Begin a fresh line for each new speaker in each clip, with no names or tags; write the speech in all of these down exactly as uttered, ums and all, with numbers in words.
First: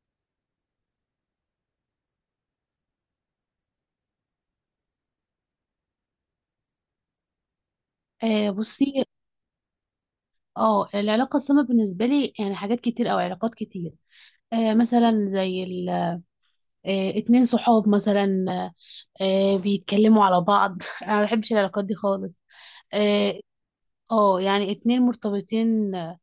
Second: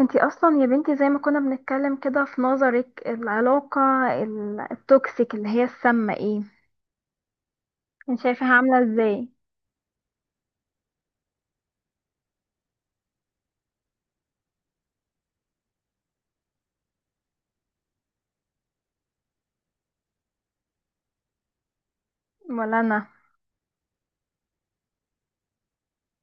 انتي اصلا يا بنتي زي ما كنا بنتكلم كده، في نظرك العلاقة ال- التوكسيك اللي هي السامة، ايه؟ انت
آه،
شايفاها عاملة
بصي.
ازاي؟
اه العلاقة السامة بالنسبة لي يعني حاجات كتير أو علاقات كتير. آه مثلا زي ال آه اتنين صحاب مثلا، آه بيتكلموا على بعض. أنا ما بحبش العلاقات دي خالص.
ولا انا.
اه. آه، يعني اتنين مرتبطين آه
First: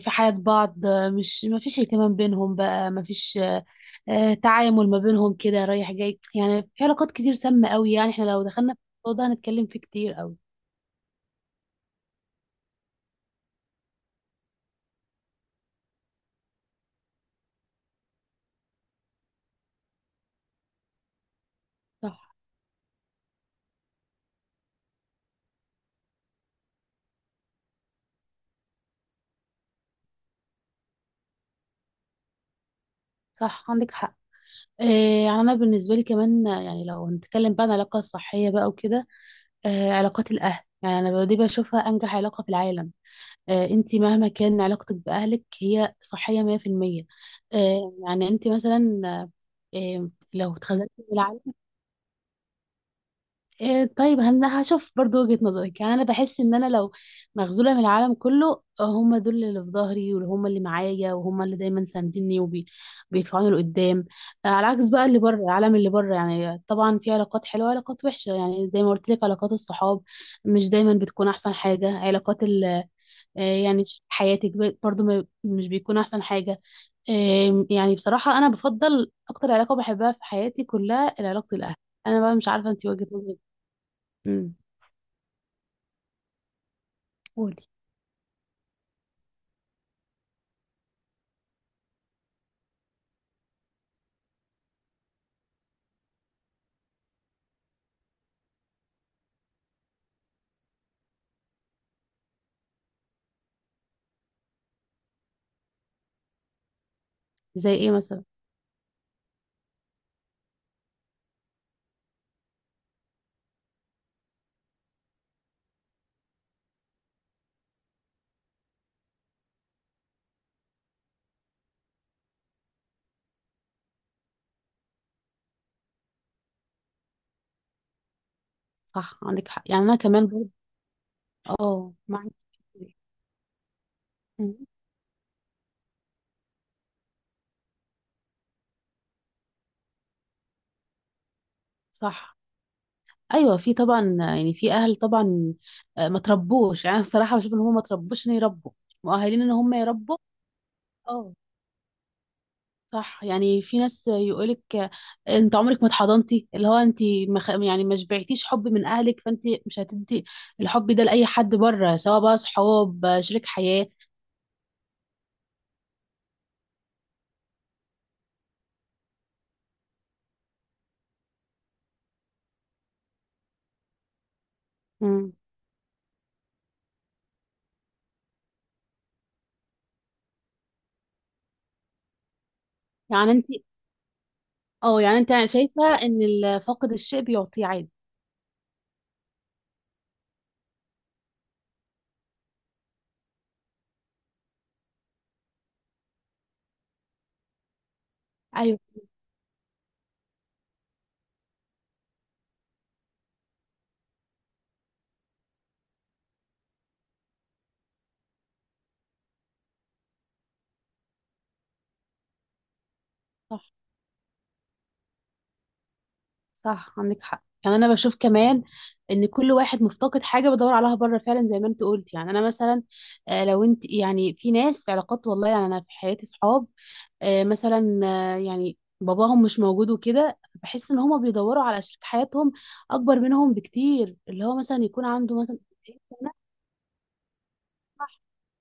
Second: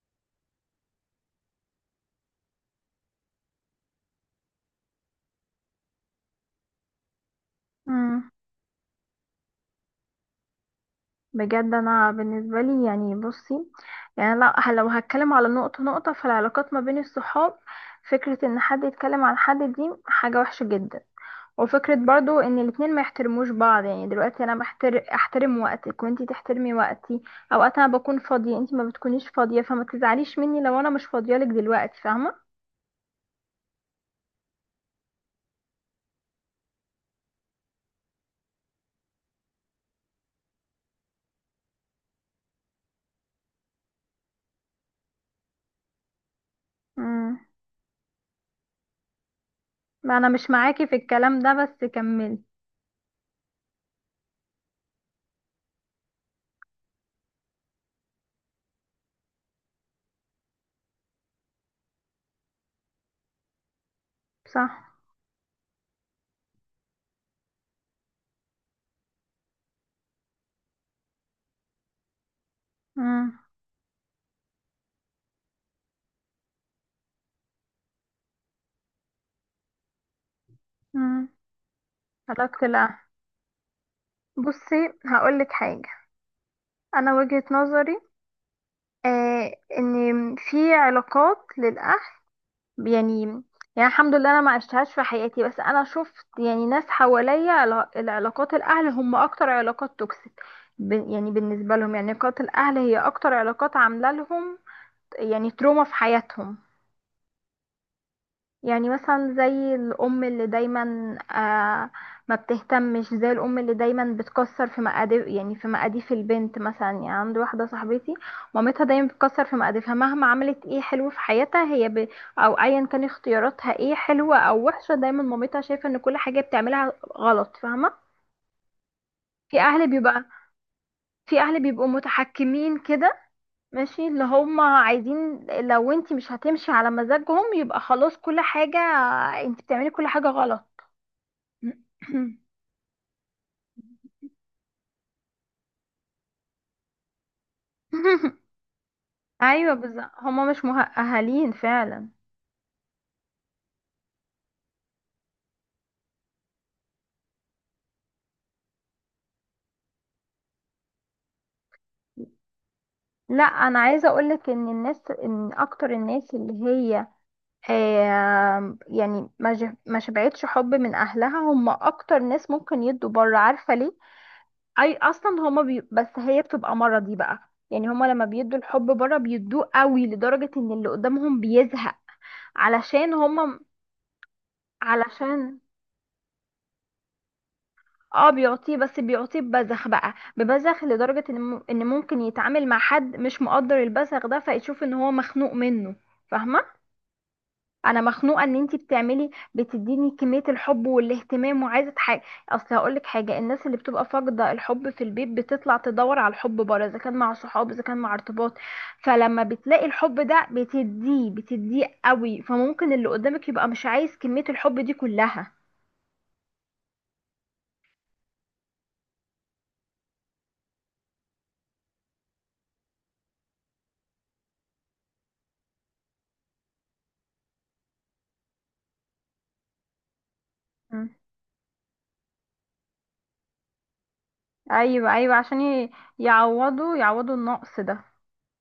في حياة بعض، آه، مش ما فيش اهتمام بينهم بقى ما فيش آه آه، تعامل ما بينهم كده رايح جاي. يعني في علاقات كتير سامة قوي. يعني احنا
مم.
لو دخلنا في الموضوع ده هنتكلم فيه كتير قوي.
بجد انا بالنسبة لي، يعني بصي، يعني لا، ه- لو هتكلم على نقطة نقطة، فالعلاقات ما بين الصحاب، فكرة ان حد يتكلم عن حد دي حاجة وحشة جدا. وفكرة
صح.
برضو ان الاتنين ما يحترموش بعض. يعني دلوقتي انا بحتر... احترم وقتك وانتي تحترمي وقتي. اوقات انا بكون فاضية، انتي ما بتكونيش فاضية، فما تزعليش مني لو انا مش فاضية لك دلوقتي. فاهمة؟
صح عندك حق. آه، يعني انا بالنسبه لي كمان، آه، يعني لو هنتكلم بقى عن العلاقه الصحيه بقى وكده. آه، علاقات الاهل، يعني انا دي بشوفها انجح علاقه في العالم. آه، انت مهما كان علاقتك باهلك هي صحيه مية في المية.
امم.
آه، يعني انت مثلا، آه، آه،
ما انا مش
لو
معاكي
اتخذلتي
في
من
الكلام
العالم.
ده، بس كملي.
إيه طيب، انا هشوف برضو وجهة نظرك. يعني انا بحس ان انا لو مغزولة من العالم كله، آه، هم دول اللي في ظهري وهم اللي معايا وهم اللي دايما ساندني وبيدفعوني لقدام. آه، على العكس
صح.
بقى، اللي بره العالم اللي بره، يعني طبعا في علاقات حلوة وعلاقات وحشة. يعني زي ما قلت لك، علاقات الصحاب مش دايما بتكون احسن حاجة. علاقات ال
امم.
آه، يعني في حياتك ب- برضو ما- مش بيكون احسن حاجة. آه، يعني بصراحة انا بفضل اكتر علاقة بحبها في حياتي كلها
امم.
علاقة الاهل. انا بقى مش
علاقة
عارفة انت
لا،
وجهة نظرك.
بصي هقولك حاجة. انا وجهة
قولي.
نظري آه ان في علاقات للاهل، يعني يعني الحمد لله انا ما عشتهاش في حياتي، بس انا شفت يعني ناس حواليا علا- العلاقات الاهل هم اكتر علاقات توكسيك. ب- يعني بالنسبه لهم، يعني علاقات الاهل هي اكتر علاقات عامله لهم يعني تروما في حياتهم.
زي ايه مثلا؟
يعني مثلا زي الأم اللي دايما آه ما بتهتمش، زي الأم اللي دايما بتكسر في مقاديف، يعني في مقاديف البنت مثلا. يعني عندي واحدة صاحبتي مامتها دايما بتكسر في مقاديفها، مهما عملت ايه حلو في حياتها هي ب... أو أيا كان اختياراتها ايه، حلوة أو وحشة، دايما مامتها شايفة ان كل حاجة بتعملها غلط. فاهمة؟
صح عندك
في
حق، يعني
أهل
انا
بيبقى
كمان برضه.
في أهل بيبقوا
اه، معاك.
متحكمين كده، ماشي اللي هم
مم.
عايزين. لو انت مش هتمشي على مزاجهم يبقى خلاص، كل حاجة انت بتعملي كل حاجة غلط.
صح. ايوه في طبعا، يعني في اهل طبعا آه، ما تربوش. يعني أنا بصراحه بشوف ان هم ما تربوش ان يربوا مؤهلين ان
ايوه
هم
بالظبط،
يربوا.
هما مش
اه.
مؤهلين فعلا.
صح. يعني في ناس يقولك آه، انت عمرك ما اتحضنتي، اللي هو انت ما خ- يعني ما شبعتيش حب من اهلك، فانت مش هتدي الحب ده لاي حد بره، سواء بقى صحاب آه،
لا،
شريك
انا
حياه.
عايزه اقولك ان الناس، ان اكتر الناس اللي هي آه يعني ما ج- ما شبعتش حب من اهلها، هم اكتر ناس ممكن يدوا بره. عارفه ليه؟ اي اصلا
مم.
هما بي، بس هي بتبقى مرضي بقى. يعني هما لما بيدوا الحب بره بيدوه قوي، لدرجه ان اللي قدامهم بيزهق علشان
يعني انت،
هما،
اه يعني انت
علشان.
شايفه ان ال- فاقد الشيء بيعطيه عادي.
اه بيعطيه، بس بيعطيه ببذخ بقى، ببذخ لدرجة ان م- إن ممكن يتعامل مع حد مش مقدر البذخ ده، فيشوف ان هو مخنوق منه. فاهمة؟ انا مخنوقة ان انتي
ايوه.
بتعملي بتديني كمية الحب والاهتمام، وعايزة حاجة. اصل هقولك حاجة، الناس اللي بتبقى فاقدة الحب في البيت بتطلع تدور على الحب بره، اذا كان مع صحاب، اذا كان مع ارتباط. فلما بتلاقي الحب ده بتديه بتديه قوي، فممكن اللي قدامك
صح.
يبقى مش عايز كمية الحب دي كلها.
صح عندك حق. يعني انا بشوف كمان ان كل واحد مفتقد حاجه بدور عليها بره فعلا، زي ما انت قلت. يعني انا مثلا، آه، لو انت، يعني في ناس علاقات والله. يعني انا في حياتي صحاب آه، مثلا، آه، يعني باباهم مش موجود وكده، بحس ان هما بيدوروا على شريك حياتهم اكبر منهم بكتير. اللي هو مثلا يكون
ايوه، ايوه،
عنده مثلا،
عشان ي- يعوضوا يعوضوا النقص ده.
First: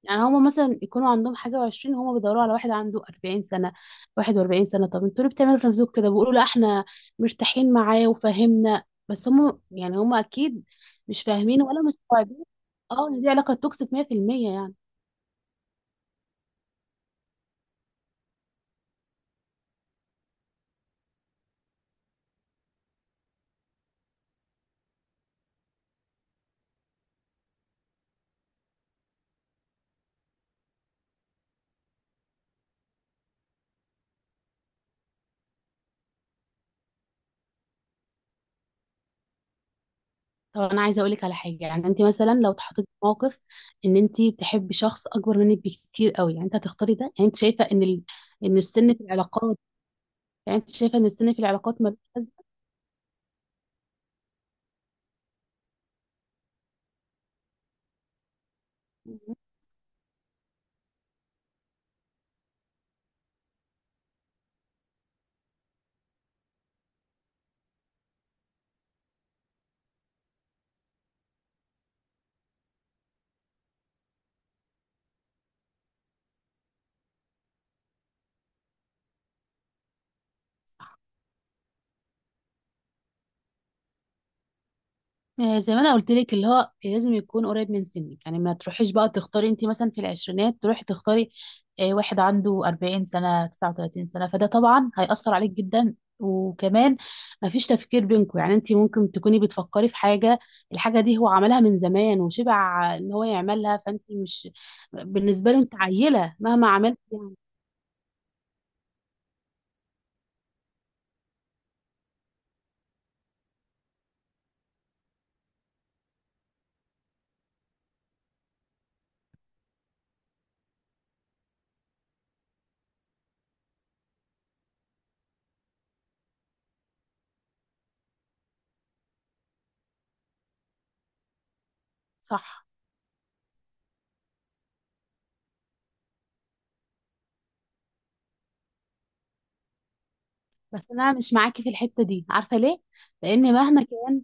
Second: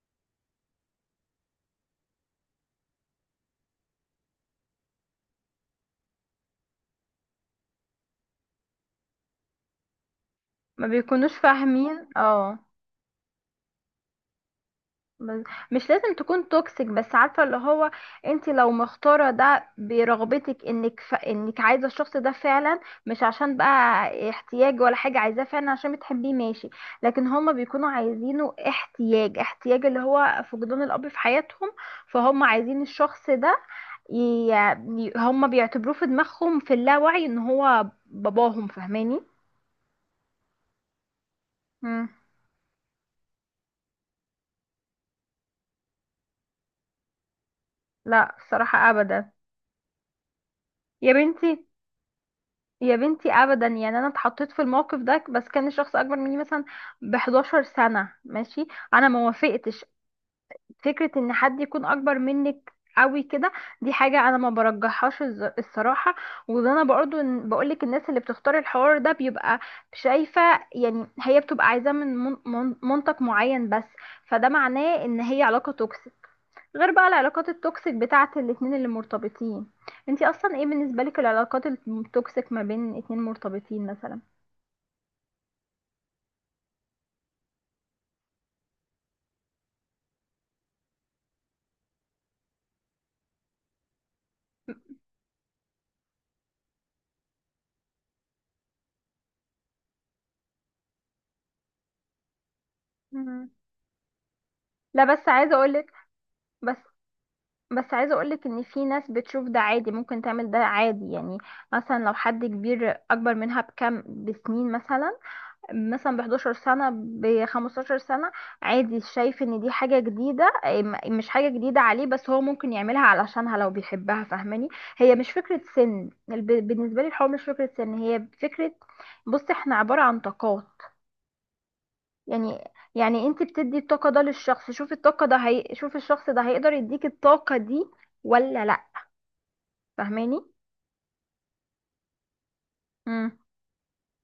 يعني هما مثلا يكونوا عندهم حاجة وعشرين، هما بيدوروا على واحد عنده أربعين سنة، واحد وأربعين سنة. طب انتوا ليه بتعملوا في نفسكم كده؟ بيقولوا لا احنا مرتاحين معاه وفاهمنا، بس هما، يعني هما أكيد
ما
مش
بيكونوش
فاهمين ولا
فاهمين،
مستوعبين.
اه.
اه، إن دي علاقة توكسيك مية في المية. يعني.
بس- مش لازم تكون توكسيك، بس عارفه اللي هو انت لو مختاره ده برغبتك، انك ف... انك عايزه الشخص ده فعلا، مش عشان بقى احتياج ولا حاجه، عايزاه فعلا عشان بتحبيه، ماشي. لكن هما بيكونوا عايزينه احتياج، احتياج اللي هو فقدان الاب في حياتهم، فهم عايزين الشخص ده ي... ي- هما بيعتبروه في دماغهم في اللاوعي ان هو باباهم. فاهماني؟
طب أنا عايزة أقولك على حاجة. يعني أنت
مم.
مثلا لو اتحطيتي في موقف إن أنت تحبي شخص أكبر منك بكتير قوي، يعني أنت هتختاري ده؟ يعني انت شايفه ان ال...
لا،
ان
الصراحة
السن في
أبدا.
العلاقات، يعني انت شايفه ان
يا
السن في
بنتي،
العلاقات ملوش
يا بنتي أبدا. يعني أنا اتحطيت في الموقف ده، بس كان شخص أكبر مني مثلا ب احدعشر سنة، ماشي. أنا ما
لازمه؟
وافقتش. فكرة إن حد يكون أكبر منك قوي كده، دي حاجة أنا ما برجحهاش الز- الصراحة. وده أنا برضو إن- بقولك، الناس اللي بتختار الحوار ده بيبقى شايفة يعني هي بتبقى عايزاه من من- من- منطق معين بس. فده معناه إن هي علاقة توكسيك. غير بقى العلاقات التوكسيك بتاعت الاتنين اللي مرتبطين. انتي اصلا ايه بالنسبة لك العلاقات التوكسيك ما بين اتنين مرتبطين مثلا؟
آه، زي ما انا قلت لك، اللي هو لازم يكون قريب من سنك. يعني ما تروحيش بقى تختاري، انت مثلا في العشرينات تروحي تختاري آه، واحد عنده أربعين سنة تسعة وتلاتين سنة. فده طبعا هيأثر عليك جدا. وكمان ما فيش تفكير بينكم. يعني انت ممكن تكوني بتفكري في حاجة، الحاجة دي هو عملها من زمان وشبع ان هو
مم.
يعملها، فانت مش،
لا، بس
بالنسبة
عايزه
له انت
اقولك
عيلة مهما
بس
عملت يعني.
بس عايزه اقولك ان في ناس بتشوف ده عادي، ممكن تعمل ده عادي. يعني مثلا لو حد كبير اكبر منها بكم بسنين، مثلا مثلا ب احدعشر سنة، ب خمستاشر سنة، عادي. شايف ان دي حاجة جديدة، إيه، م- مش حاجة جديدة عليه، بس هو ممكن يعملها علشانها لو بيحبها. فاهماني؟ هي مش فكرة سن، الب- بالنسبة لي الحوار مش فكرة سن، هي فكرة، بص، احنا عبارة عن طاقات،
صح.
يعني يعني انت بتدي الطاقة ده للشخص، شوف الطاقة ده هي... شوف الشخص ده هيقدر يديك الطاقة دي ولا لا. فاهماني؟
بس انا مش معاكي في الحته دي، عارفه ليه؟ لان مهما كان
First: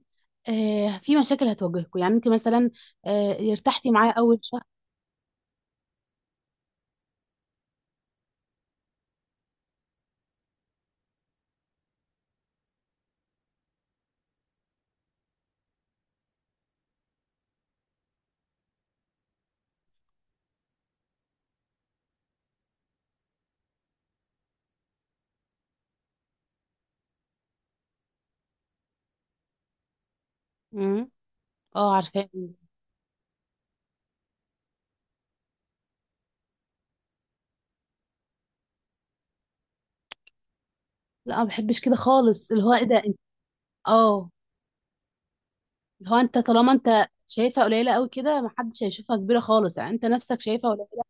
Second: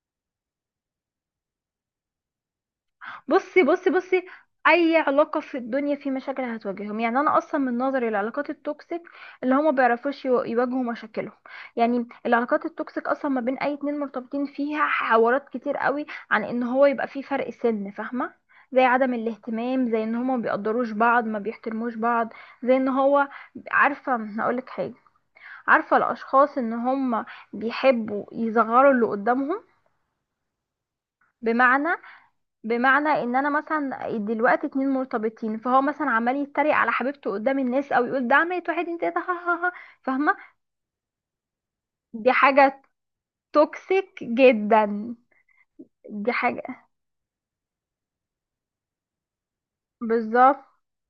آه في مشاكل هتواجهكم. يعني انت مثلا آه
بصي، بصي،
ارتحتي معاه
بصي،
اول شهر.
اي علاقه في الدنيا في مشاكل هتواجههم. يعني انا اصلا من نظري، العلاقات التوكسيك اللي هما بيعرفوش يو- يواجهوا مشاكلهم. يعني العلاقات التوكسيك اصلا ما بين اي اتنين مرتبطين فيها حوارات كتير قوي عن ان هو يبقى في فرق سن، فاهمه؟ زي عدم الاهتمام، زي ان هما ما بيقدروش بعض، ما بيحترموش بعض، زي ان هو عارفه هقولك حاجه، عارفه الاشخاص ان هما بيحبوا يصغروا اللي قدامهم؟
امم.
بمعنى
اه، عارفاه.
بمعنى ان انا مثلا دلوقتي اتنين مرتبطين، فهو مثلا عمال يتريق على حبيبته قدام الناس، او يقول ده عملت واحد اتنين تلاته، ها ها ها. فاهمه؟
لا ما بحبش كده
دي
خالص. اللي هو
حاجه
ايه ده انت؟
توكسيك
اه،
جدا.
اللي هو
دي
انت طالما
حاجه
انت شايفها قليله قوي كده، ما حدش هيشوفها كبيره خالص. يعني انت نفسك
بالظبط.
شايفها قليله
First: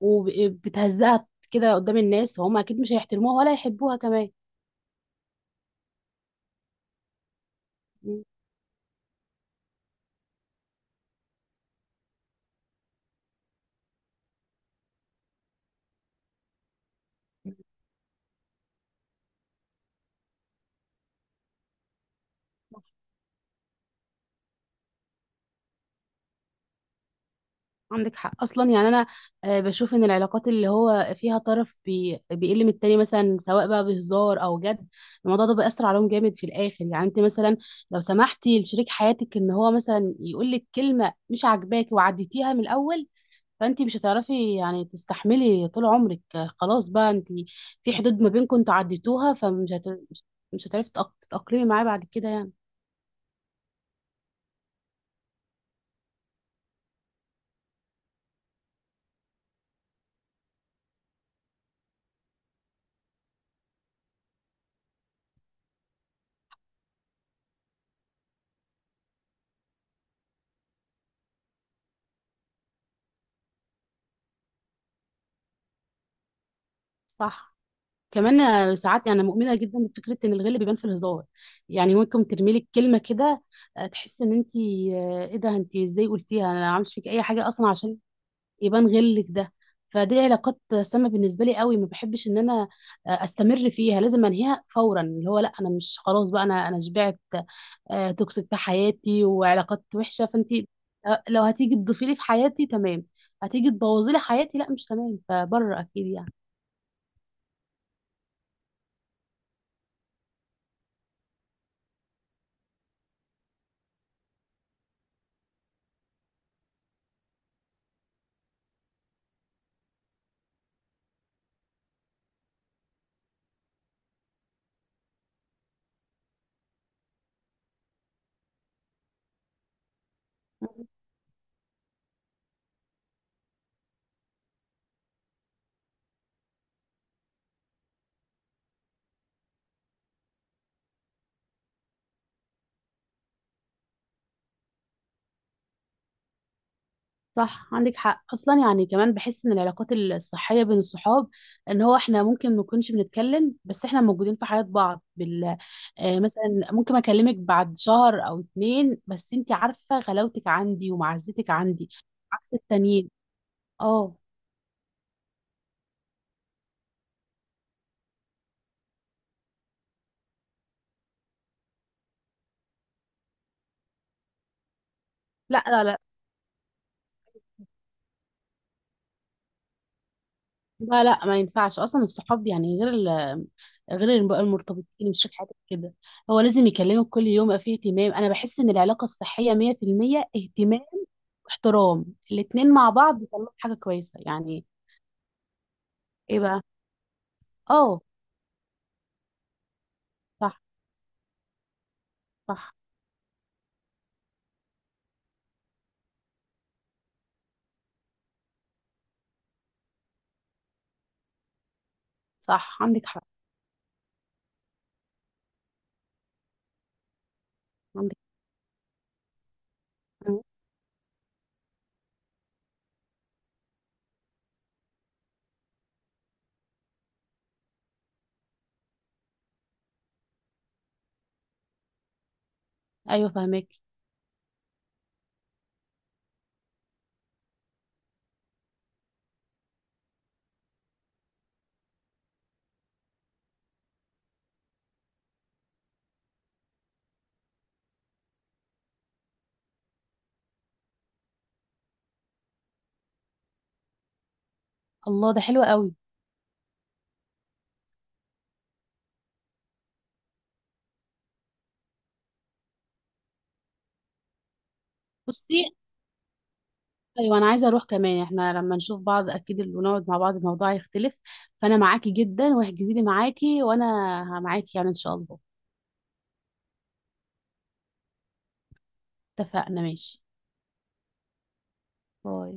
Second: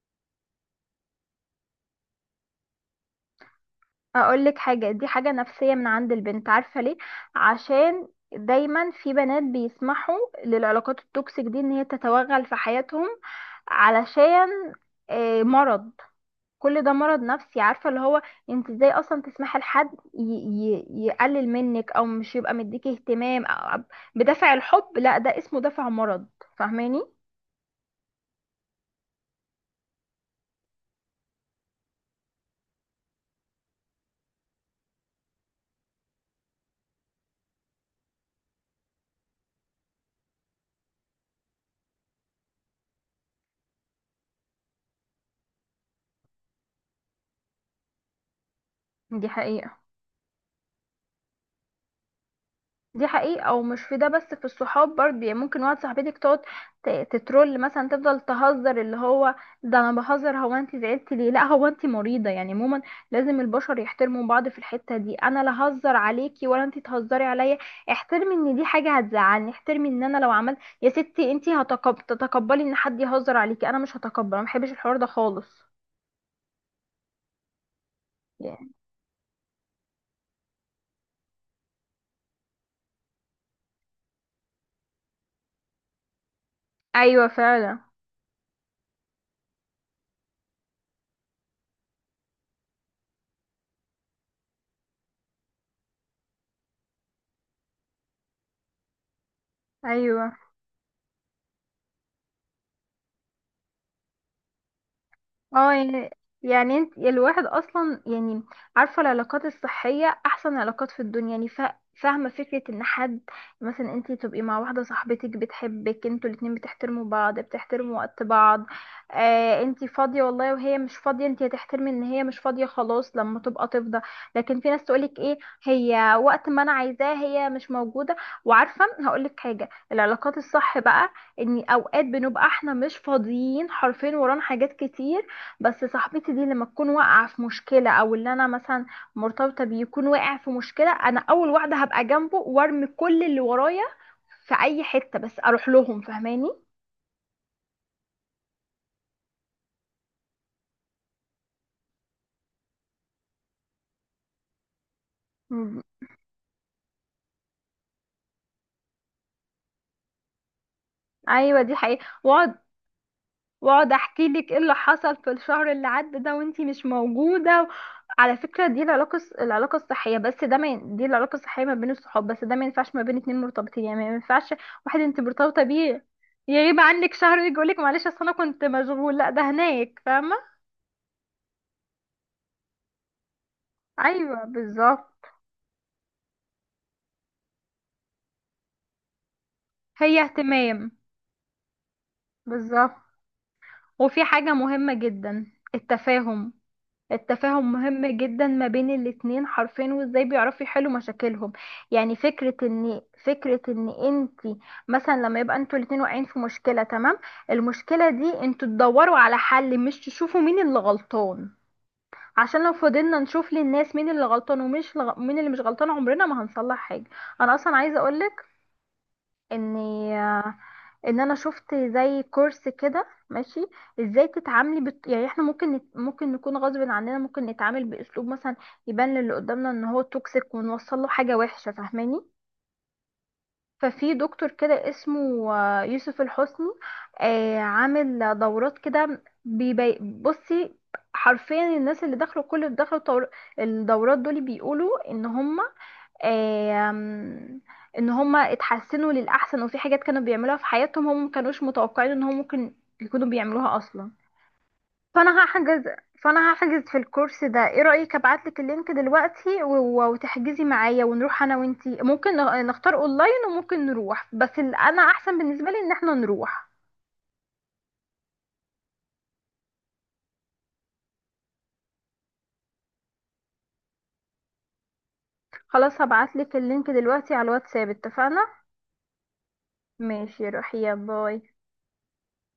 وبتهزقها كده قدام الناس، وهم اكيد مش هيحترموها ولا يحبوها كمان.
اقول لك حاجه، دي حاجه نفسيه من عند البنت. عارفه ليه؟ عشان
مم.
دايما في بنات بيسمحوا للعلاقات التوكسيك دي ان هي تتوغل في حياتهم. علشان آه، مرض. كل ده مرض نفسي. عارفة اللي هو انت ازاي اصلا تسمحي لحد ي... ي... يقلل منك، او مش يبقى مديكي اهتمام أو... بدافع الحب؟ لا، ده اسمه دافع مرض. فاهماني؟
عندك حق اصلا. يعني انا آه، بشوف ان العلاقات اللي هو فيها طرف بي- بيقل من التاني، مثلا سواء بقى بهزار او جد، الموضوع ده بيأثر عليهم جامد في الاخر. يعني انت مثلا لو سمحتي لشريك حياتك ان هو مثلا يقول لك كلمه مش عاجباكي وعديتيها من الاول، فانت مش هتعرفي يعني تستحملي طول عمرك. آه، خلاص بقى انت في حدود ما بينكم انتوا
دي
عديتوها، فمش
حقيقة
هت... مش هتعرفي تتأق- تتأقلمي معاه بعد كده يعني.
دي حقيقة ومش في ده بس، في الصحاب برضه. يعني ممكن واحد صاحبتك تقعد ت- تترول مثلا، تفضل تهزر اللي هو ده انا بهزر. هو انت زعلتي ليه؟ لا، هو انت مريضة يعني؟ عموما لازم البشر يحترموا بعض في الحتة دي، انا لا هزر عليكي ولا انت تهزري عليا. احترمي ان دي حاجة هتزعلني، احترمي ان انا لو عملت يا ستي، انت هتقب... تتقبلي ان حد يهزر عليكي؟ انا مش هتقبل، انا محبش الحوار ده خالص.
صح. كمان
يعني.
آه، ساعات انا مؤمنه جدا بفكره ان الغل بيبان في الهزار. يعني ممكن ترمي لك كلمه كده، آه، تحس ان انت ايه ده؟ انت ازاي قلتيها؟ انا ما عملتش فيك اي
ايوه
حاجه اصلا
فعلا.
عشان يبان غلك ده. فدي علاقات سامه بالنسبه لي قوي، ما بحبش ان انا آه، استمر فيها. لازم انهيها فورا. اللي هو لا، انا مش، خلاص بقى، انا انا شبعت آه، توكسيك في حياتي وعلاقات وحشه.
ايوه،
فانت آه، لو هتيجي تضيفي لي في حياتي تمام، هتيجي تبوظي لي حياتي لا مش تمام
اه،
فبره اكيد
يعني،
يعني.
يعني انت، يعني الواحد اصلا يعني عارفه العلاقات الصحيه احسن علاقات في الدنيا. يعني فا- فاهمه فكره ان حد مثلا انت تبقي مع واحده صاحبتك بتحبك، انتوا الاتنين بتحترموا بعض، بتحترموا وقت بعض. آه انت فاضيه والله، وهي مش فاضيه، انت هتحترمي ان هي مش فاضيه، خلاص لما تبقى تفضى. لكن في ناس تقولك ايه، هي وقت ما انا عايزاها هي مش موجوده. وعارفه هقولك حاجه، العلاقات الصح بقى ان اوقات بنبقى احنا مش فاضيين حرفيا، ورانا حاجات كتير، بس صاحبتي دي لما تكون واقعة في مشكلة، او اللي انا مثلا مرتبطة بيه يكون واقع في مشكلة، انا اول واحدة هبقى جنبه وارمي كل اللي ورايا في اي حتة بس اروح لهم. فاهماني؟
صح عندك حق اصلا. يعني كمان بحس ان العلاقات الصحيه بين الصحاب ان هو احنا ممكن ما نكونش بنتكلم، بس احنا موجودين في حياه بعض، بال
مم.
آه مثلا ممكن اكلمك بعد شهر او اتنين، بس انت عارفه غلاوتك عندي ومعزتك
ايوه دي
عندي،
حقيقة.
عكس
واقعد،
التانيين.
واقعد
اه.
احكي لك ايه اللي حصل في الشهر اللي عدى ده وانتي مش موجوده. على فكره، دي العلاقه الص- العلاقه الصحيه. بس ده ما ين- دي العلاقه الصحيه ما بين الصحاب بس، ده ما ينفعش ما بين اتنين مرتبطين، يعني ما ينفعش واحد انت مرتبطه
لا لا لا.
بيه يغيب عنك شهر يجي يقولك معلش اصل انا كنت مشغول، لا ده هناك. فاهمه؟
لا لا ما ينفعش اصلا. الصحاب يعني غير ال غير الم-
ايوه
المرتبطين،
بالظبط.
مش شريك حياتك كده. هو لازم يكلمك كل يوم يبقى فيه اهتمام. انا بحس ان العلاقه الصحيه
هي
مية في المية اهتمام
اهتمام.
واحترام. الاتنين مع
بالظبط.
بعض بيطلعوا حاجة كويسة
وفي حاجه
يعني.
مهمه جدا،
ايه
التفاهم.
بقى؟
التفاهم
اه.
مهم جدا ما بين الاتنين حرفين، وازاي
صح.
بيعرفوا يحلوا مشاكلهم. يعني فكرة
صح.
ان فكرة ان انت مثلا لما يبقى انتوا الاتنين واقعين في مشكلة، تمام؟ المشكلة دي انتوا تدوروا على حل، مش تشوفوا مين اللي غلطان. عشان لو
صح عندك
فضلنا
حق.
نشوف للناس مين اللي غلطان ومش لغ... مين اللي مش غلطان، عمرنا ما هنصلح حاجة. انا اصلا عايزة
عندك
اقولك ان
حق.
ان انا شفت زي كورس كده، ماشي، ازاي تتعاملي بت... يعني احنا ممكن نت... ممكن نكون غصب عننا ممكن نتعامل باسلوب مثلا يبان للي قدامنا ان هو توكسيك، ونوصل له حاجه وحشه. فاهماني؟
ايوه، فهمك.
ففي دكتور كده اسمه آه، يوسف الحسني، آه، عامل دورات كده، بيبي... بصي، حرفيا الناس اللي دخلوا، كل اللي دخلوا طور- الدورات دول بيقولوا ان هم، آم، ان هم اتحسنوا للاحسن. وفي حاجات كانوا بيعملوها في حياتهم هم مكانوش متوقعين ان هم ممكن يكونوا بيعملوها اصلا.
الله، ده
فانا
حلو
هحجز
قوي.
فانا هحجز في الكورس ده. ايه رايك ابعتلك اللينك دلوقتي و- و- وتحجزي معايا ونروح انا وانتي؟ ممكن نغ- نختار اونلاين، وممكن نروح، بس ال- انا احسن
بصي،
بالنسبه لي ان احنا نروح.
ايوه انا عايزه اروح كمان. احنا لما نشوف بعض اكيد اللي ونقعد مع بعض الموضوع هيختلف. فانا معاكي جدا، واحجزي لي معاكي وانا معاكي يعني، ان شاء الله.
خلاص هبعتلك اللينك دلوقتي على الواتساب، اتفقنا؟
اتفقنا. ماشي،
ماشي، روحي، يا باي.
باي.